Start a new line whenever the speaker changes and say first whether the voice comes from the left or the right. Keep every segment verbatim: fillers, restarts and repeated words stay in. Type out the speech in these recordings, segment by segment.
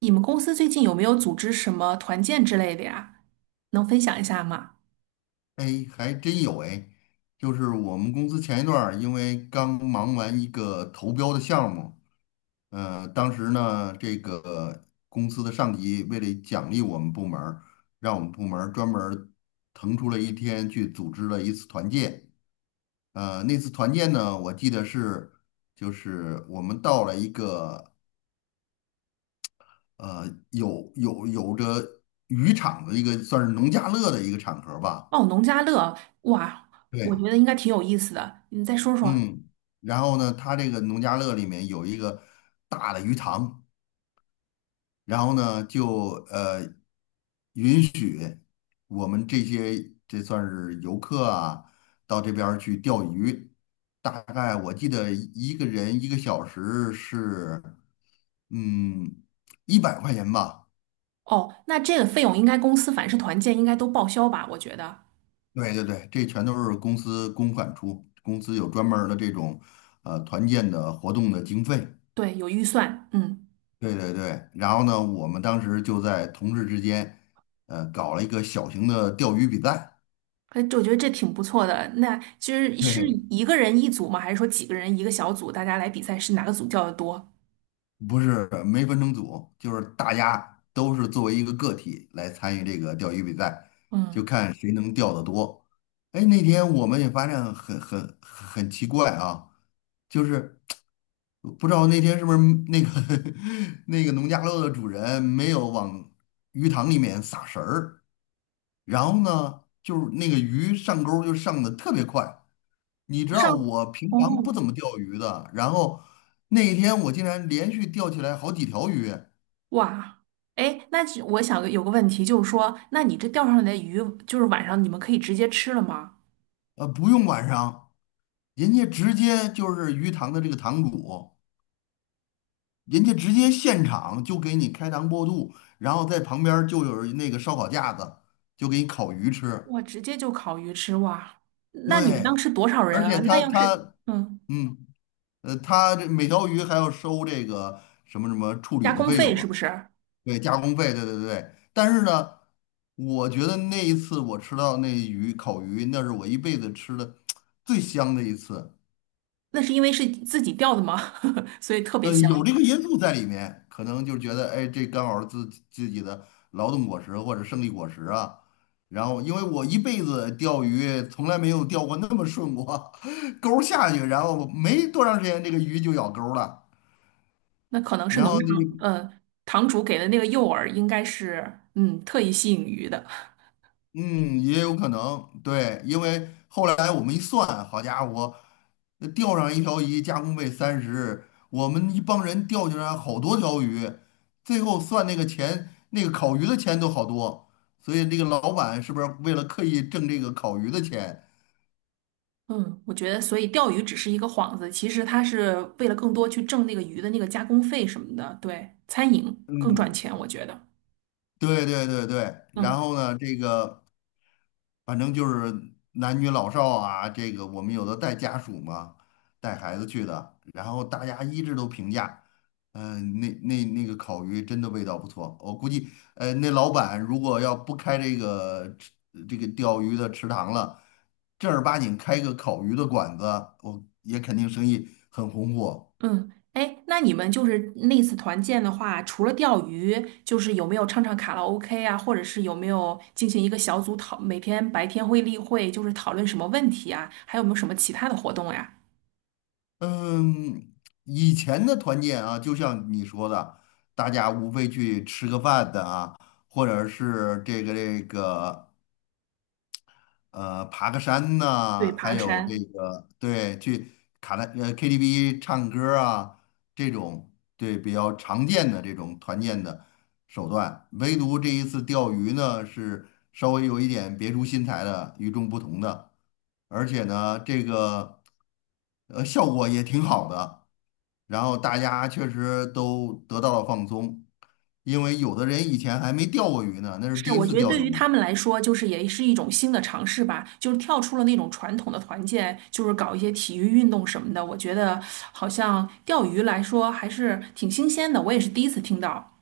right: 你们公司最近有没有组织什么团建之类的呀？能分享一下吗？
left: 哎，还真有哎，就是我们公司前一段儿因为刚忙完一个投标的项目，呃，当时呢，这个公司的上级为了奖励我们部门儿，让我们部门儿专门儿腾出了一天去组织了一次团建。呃，那次团建呢，我记得是就是我们到了一个呃有有有着渔场的一个算是农家乐的一个场合吧。
right: 哦，农家乐。哇，我
left: 对，
right: 觉得应该挺有意思的。你再说说。
left: 嗯，然后呢，他这个农家乐里面有一个大的鱼塘，然后呢，就呃允许我们这些这算是游客啊，到这边儿去钓鱼。大概我记得一个人一个小时是嗯一百块钱吧。
right: 哦，那这个费用应该公司凡是团建应该都报销吧？我觉得。
left: 对对对，这全都是公司公款出，公司有专门儿的这种呃团建的活动的经费。
right: 对，有预算。嗯。
left: 对对对，然后呢，我们当时就在同事之间，呃，搞了一个小型的钓鱼比赛。
right: 哎，这我觉得这挺不错的。那其实是
left: 对，
right: 一个人一组吗？还是说几个人一个小组，大家来比赛是哪个组叫的多？
left: 不是没分成组，就是大家都是作为一个个体来参与这个钓鱼比赛，就
right: 嗯，
left: 看谁能钓得多。哎，那天我们也发现很很很奇怪啊，就是不知道那天是不是那个 那个农家乐的主人没有往鱼塘里面撒食儿。然后呢，就是那个鱼上钩儿就上的特别快。你知
right: 我上。
left: 道我平常不
right: 哦，
left: 怎么钓鱼的，然后那一天我竟然连续钓起来好几条鱼，
right: 哇，哎，那只我想有个问题，就是说，那你这钓上来的鱼，就是晚上你们可以直接吃了吗？
left: 呃，不用晚上，人家直接就是鱼塘的这个塘主，人家直接现场就给你开膛破肚，然后在旁边儿就有那个烧烤架子，就给你烤鱼吃。
right: 哇，直接就烤鱼吃哇！那你们当
left: 对，
right: 时多少
left: 而
right: 人
left: 且
right: 啊？那
left: 他
right: 要是
left: 他
right: 嗯，
left: 嗯。呃，他这每条鱼还要收这个什么什么处理
right: 加
left: 的
right: 工
left: 费
right: 费
left: 用啊。
right: 是不是？
left: 对，加工费，对对对。但是呢，我觉得那一次我吃到那鱼烤鱼，那是我一辈子吃的最香的一次。
right: 那是因为是自己钓的吗？所以特别
left: 呃，
right: 香。
left: 有这个因素在里面，可能就觉得，哎，这刚好是自己自己的劳动果实或者胜利果实啊。然后，因为我一辈子钓鱼从来没有钓过那么顺过，钩儿下去，然后没多长时间，这个鱼就咬钩儿了。
right: 那可能是
left: 然
right: 农
left: 后
right: 场，
left: 呢。
right: 呃，堂主给的那个诱饵，应该是嗯，特意吸引鱼的。
left: 嗯，也有可能，对，因为后来我们一算，好家伙，呃钓上一条鱼，加工费三十，我们一帮人钓起来好多条鱼，最后算那个钱，那个烤鱼的钱都好多，所以这个老板是不是为了刻意挣这个烤鱼的钱？
right: 嗯，我觉得，所以钓鱼只是一个幌子，其实它是为了更多去挣那个鱼的那个加工费什么的。对，餐饮更赚
left: 嗯，
right: 钱，我觉得。
left: 对对对对，
right: 嗯
left: 然后呢，这个。反正就是男女老少啊，这个我们有的带家属嘛，带孩子去的，然后大家一致都评价，嗯、那那那个烤鱼真的味道不错。我估计，呃，那老板如果要不开这个吃这个钓鱼的池塘了，正儿八经开个烤鱼的馆子，我也肯定生意很红火。
right: 嗯，哎，那你们就是那次团建的话，除了钓鱼，就是有没有唱唱卡拉 OK 啊，或者是有没有进行一个小组讨，每天白天会例会，就是讨论什么问题啊，还有没有什么其他的活动呀？
left: 嗯，以前的团建啊，就像你说的，大家无非去吃个饭的啊，或者是这个这个呃，爬个山
right: 对，
left: 呐、
right: 爬
left: 还
right: 个
left: 有这
right: 山。
left: 个对，去卡拉呃 K T V 唱歌啊，这种对比较常见的这种团建的手段。唯独这一次钓鱼呢，是稍微有一点别出心裁的，与众不同的，而且呢，这个呃效果也挺好的。然后大家确实都得到了放松，因为有的人以前还没钓过鱼呢，那是
right: 是，
left: 第一
right: 我
left: 次
right: 觉得
left: 钓
right: 对于
left: 鱼。
right: 他们来说，就是也是一种新的尝试吧，就是跳出了那种传统的团建，就是搞一些体育运动什么的。我觉得好像钓鱼来说还是挺新鲜的，我也是第一次听到。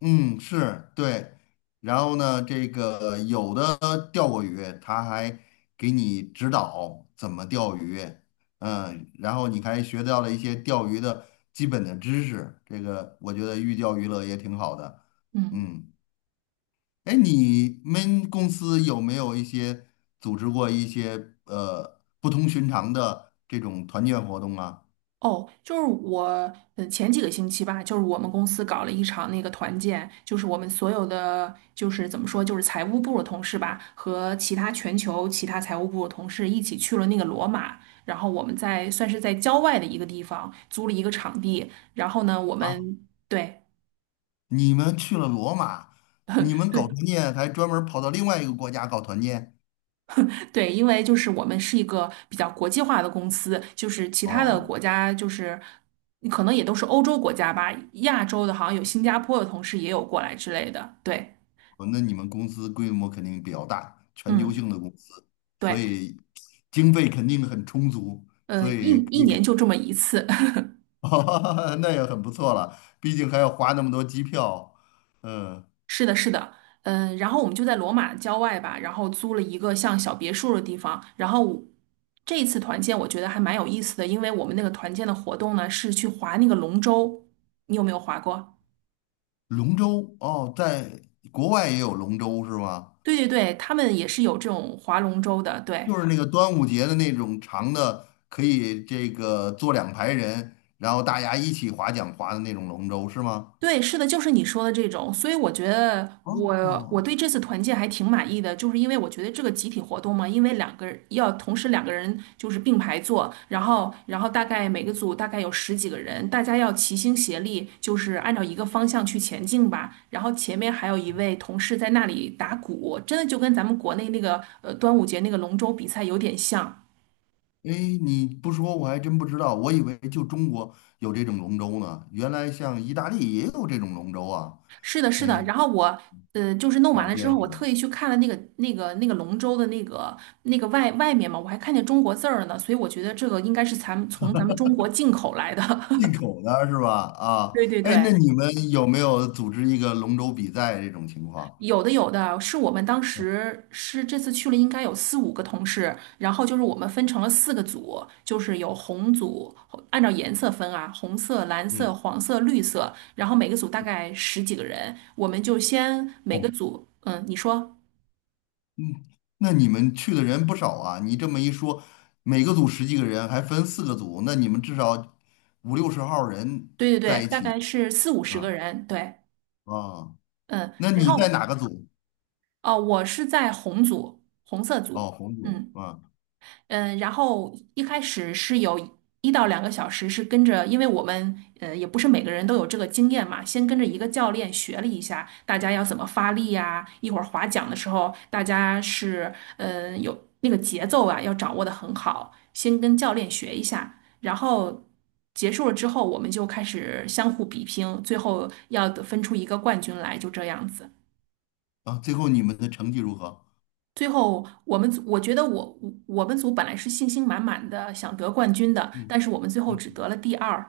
left: 嗯，是对。然后呢，这个有的钓过鱼，他还给你指导怎么钓鱼，嗯，然后你还学到了一些钓鱼的基本的知识。这个我觉得寓教于乐也挺好的。
right: 嗯。
left: 嗯，哎，你们公司有没有一些组织过一些呃不同寻常的这种团建活动啊？
right: 哦，就是我，嗯，前几个星期吧，就是我们公司搞了一场那个团建，就是我们所有的，就是怎么说，就是财务部的同事吧，和其他全球其他财务部的同事一起去了那个罗马，然后我们在算是在郊外的一个地方租了一个场地，然后呢，我
left: 啊，
right: 们对。
left: 你们去了罗马，你们
right: 对
left: 搞团建还专门跑到另外一个国家搞团建？
right: 对，因为就是我们是一个比较国际化的公司，就是其他的
left: 哦，
right: 国家就是可能也都是欧洲国家吧，亚洲的好像有新加坡的同事也有过来之类的。对。
left: 哦那你们公司规模肯定比较大，全球
right: 嗯，
left: 性的公司，所
right: 对，
left: 以经费肯定很充足，
right: 呃，
left: 所
right: 一
left: 以可
right: 一年
left: 以，
right: 就这么一次。
left: 哦那也很不错了。毕竟还要花那么多机票。嗯，
right: 是的，是的。嗯、然后我们就在罗马郊外吧，然后租了一个像小别墅的地方，然后我这一次团建我觉得还蛮有意思的，因为我们那个团建的活动呢是去划那个龙舟，你有没有划过？
left: 龙舟哦，在国外也有龙舟是吗？
right: 对对对，他们也是有这种划龙舟的，对。
left: 就是那个端午节的那种长的，可以这个坐两排人，然后大家一起划桨划的那种龙舟是吗？
right: 对，是的，就是你说的这种，所以我觉得我我
left: 哦，
right: 对这次团建还挺满意的，就是因为我觉得这个集体活动嘛，因为两个人要同时两个人就是并排坐，然后然后大概每个组大概有十几个人，大家要齐心协力，就是按照一个方向去前进吧。然后前面还有一位同事在那里打鼓，真的就跟咱们国内那个呃端午节那个龙舟比赛有点像。
left: 哎，你不说我还真不知道，我以为就中国有这种龙舟呢，原来像意大利也有这种龙舟啊。
right: 是的，是的。
left: 哎，
right: 然后我呃，就是弄完
left: 长
right: 了之后，
left: 见
right: 我
left: 识了，
right: 特意去看了那个那个那个龙舟的那个那个外外面嘛，我还看见中国字儿呢，所以我觉得这个应该是咱们从咱们中国进口来的。
left: 进 口的是吧？啊，
right: 对对
left: 哎，那
right: 对。
left: 你们有没有组织一个龙舟比赛这种情况？
right: 有的有的是我们当时是这次去了，应该有四五个同事，然后就是我们分成了四个组，就是有红组，按照颜色分啊，红色、蓝色、
left: 嗯，
right: 黄色、绿色，然后每个组大概十几个人，我们就先每个
left: 哦，
right: 组，嗯，你说。
left: 嗯，那你们去的人不少啊。你这么一说，每个组十几个人，还分四个组，那你们至少五六十号人
right: 对对对，
left: 在一
right: 大
left: 起
right: 概是四五十个
left: 啊
right: 人。对。
left: 啊。
right: 嗯，
left: 那
right: 然
left: 你在
right: 后
left: 哪个组？
right: 哦，我是在红组，红色
left: 哦，
right: 组。
left: 红组
right: 嗯。
left: 啊
right: 嗯，然后一开始是有一到两个小时是跟着，因为我们呃也不是每个人都有这个经验嘛，先跟着一个教练学了一下大家要怎么发力呀、一会儿划桨的时候大家是嗯、呃有那个节奏啊要掌握的很好，先跟教练学一下，然后结束了之后我们就开始相互比拼，最后要得分出一个冠军来，就这样子。
left: 啊，最后你们的成绩如何？
right: 最后，我们组我觉得我我我们组本来是信心满满的想得冠军的，
left: 嗯
right: 但是我们最后只
left: 嗯，
right: 得了第二。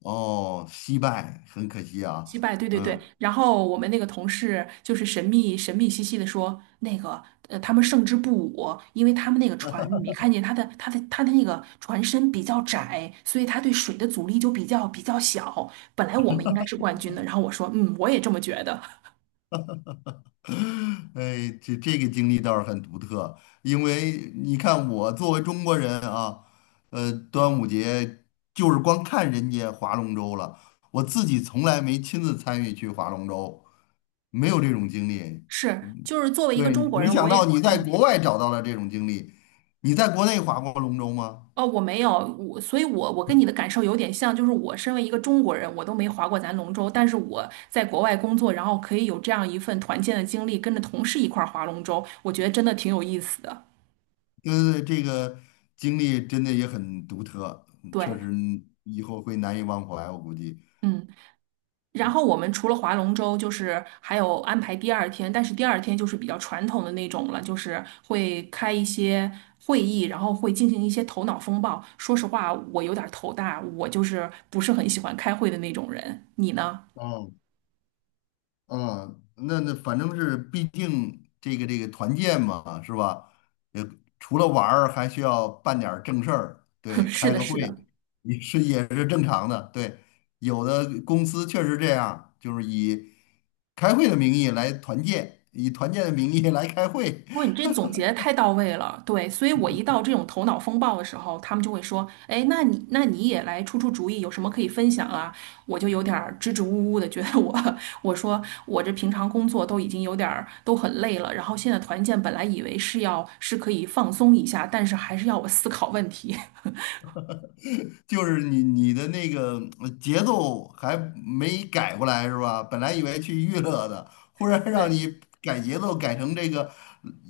left: 哦，惜败，很可惜
right: 击
left: 啊。
right: 败。对对对。
left: 嗯，
right: 然后我们那个同事就是神秘神秘兮兮的说，那个呃，他们胜之不武，因为他们那个船，你没看见他的他的他的那个船身比较窄，所以他对水的阻力就比较比较小。本来我们应该是冠军的。然后我说，嗯，我也这么觉得。
left: 哎，这这个经历倒是很独特，因为你看我作为中国人啊，呃，端午节就是光看人家划龙舟了，我自己从来没亲自参与去划龙舟，没有这种经历。
right: 是，
left: 嗯
right: 就是作为一个
left: 对，
right: 中国
left: 没
right: 人，我
left: 想到
right: 也
left: 你在
right: 嗯。
left: 国外找到了这种经历，你在国内划过龙舟吗？
right: 哦，我没有。我，所以我，我跟你的感受有点像，就是我身为一个中国人，我都没划过咱龙舟，但是我在国外工作，然后可以有这样一份团建的经历，跟着同事一块儿划龙舟，我觉得真的挺有意思的。
left: 对对，这个经历真的也很独特，嗯确
right: 对。
left: 实以后会难以忘怀，我估计。
right: 嗯，然后我们除了划龙舟，就是还有安排第二天，但是第二天就是比较传统的那种了，就是会开一些会议，然后会进行一些头脑风暴。说实话，我有点儿头大，我就是不是很喜欢开会的那种人。你呢？
left: 哦，嗯，那那反正是，毕竟这个这个团建嘛，是吧？也除了玩儿，还需要办点儿正事儿，对，
right: 是
left: 开
right: 的，
left: 个
right: 是
left: 会
right: 的。
left: 也是也是正常的，对。有的公司确实这样，就是以开会的名义来团建，以团建的名义来开会，
right: 哇，你这总结得太到位了。对，所以我一到这种头脑风暴的时候，他们就会说，哎，那你那你也来出出主意，有什么可以分享啊？我就有点儿支支吾吾的，觉得我 我说我这平常工作都已经有点儿都很累了，然后现在团建本来以为是要是可以放松一下，但是还是要我思考问题。
left: 就是你你的那个呃节奏还没改过来是吧？本来以为去娱乐的，忽然让
right: 对，
left: 你改节奏，改成这个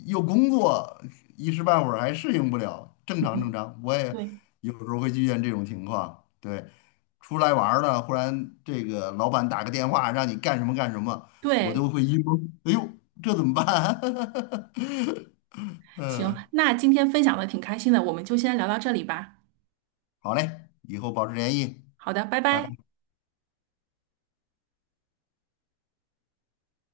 left: 又工作，一时半会儿还适应不了。正常正
right: 嗯，
left: 常，我也
right: 对
left: 有时候会遇见这种情况。对，出来玩儿了，忽然这个老板打个电话让你干什么干什么，我
right: 对。
left: 都会一懵，哎呦，这怎么办？
right: 行，
left: 嗯，
right: 那今天分享的挺开心的，我们就先聊到这里吧。
left: 好嘞，以后保持联系，
right: 好的，拜
left: 拜
right: 拜。
left: 拜。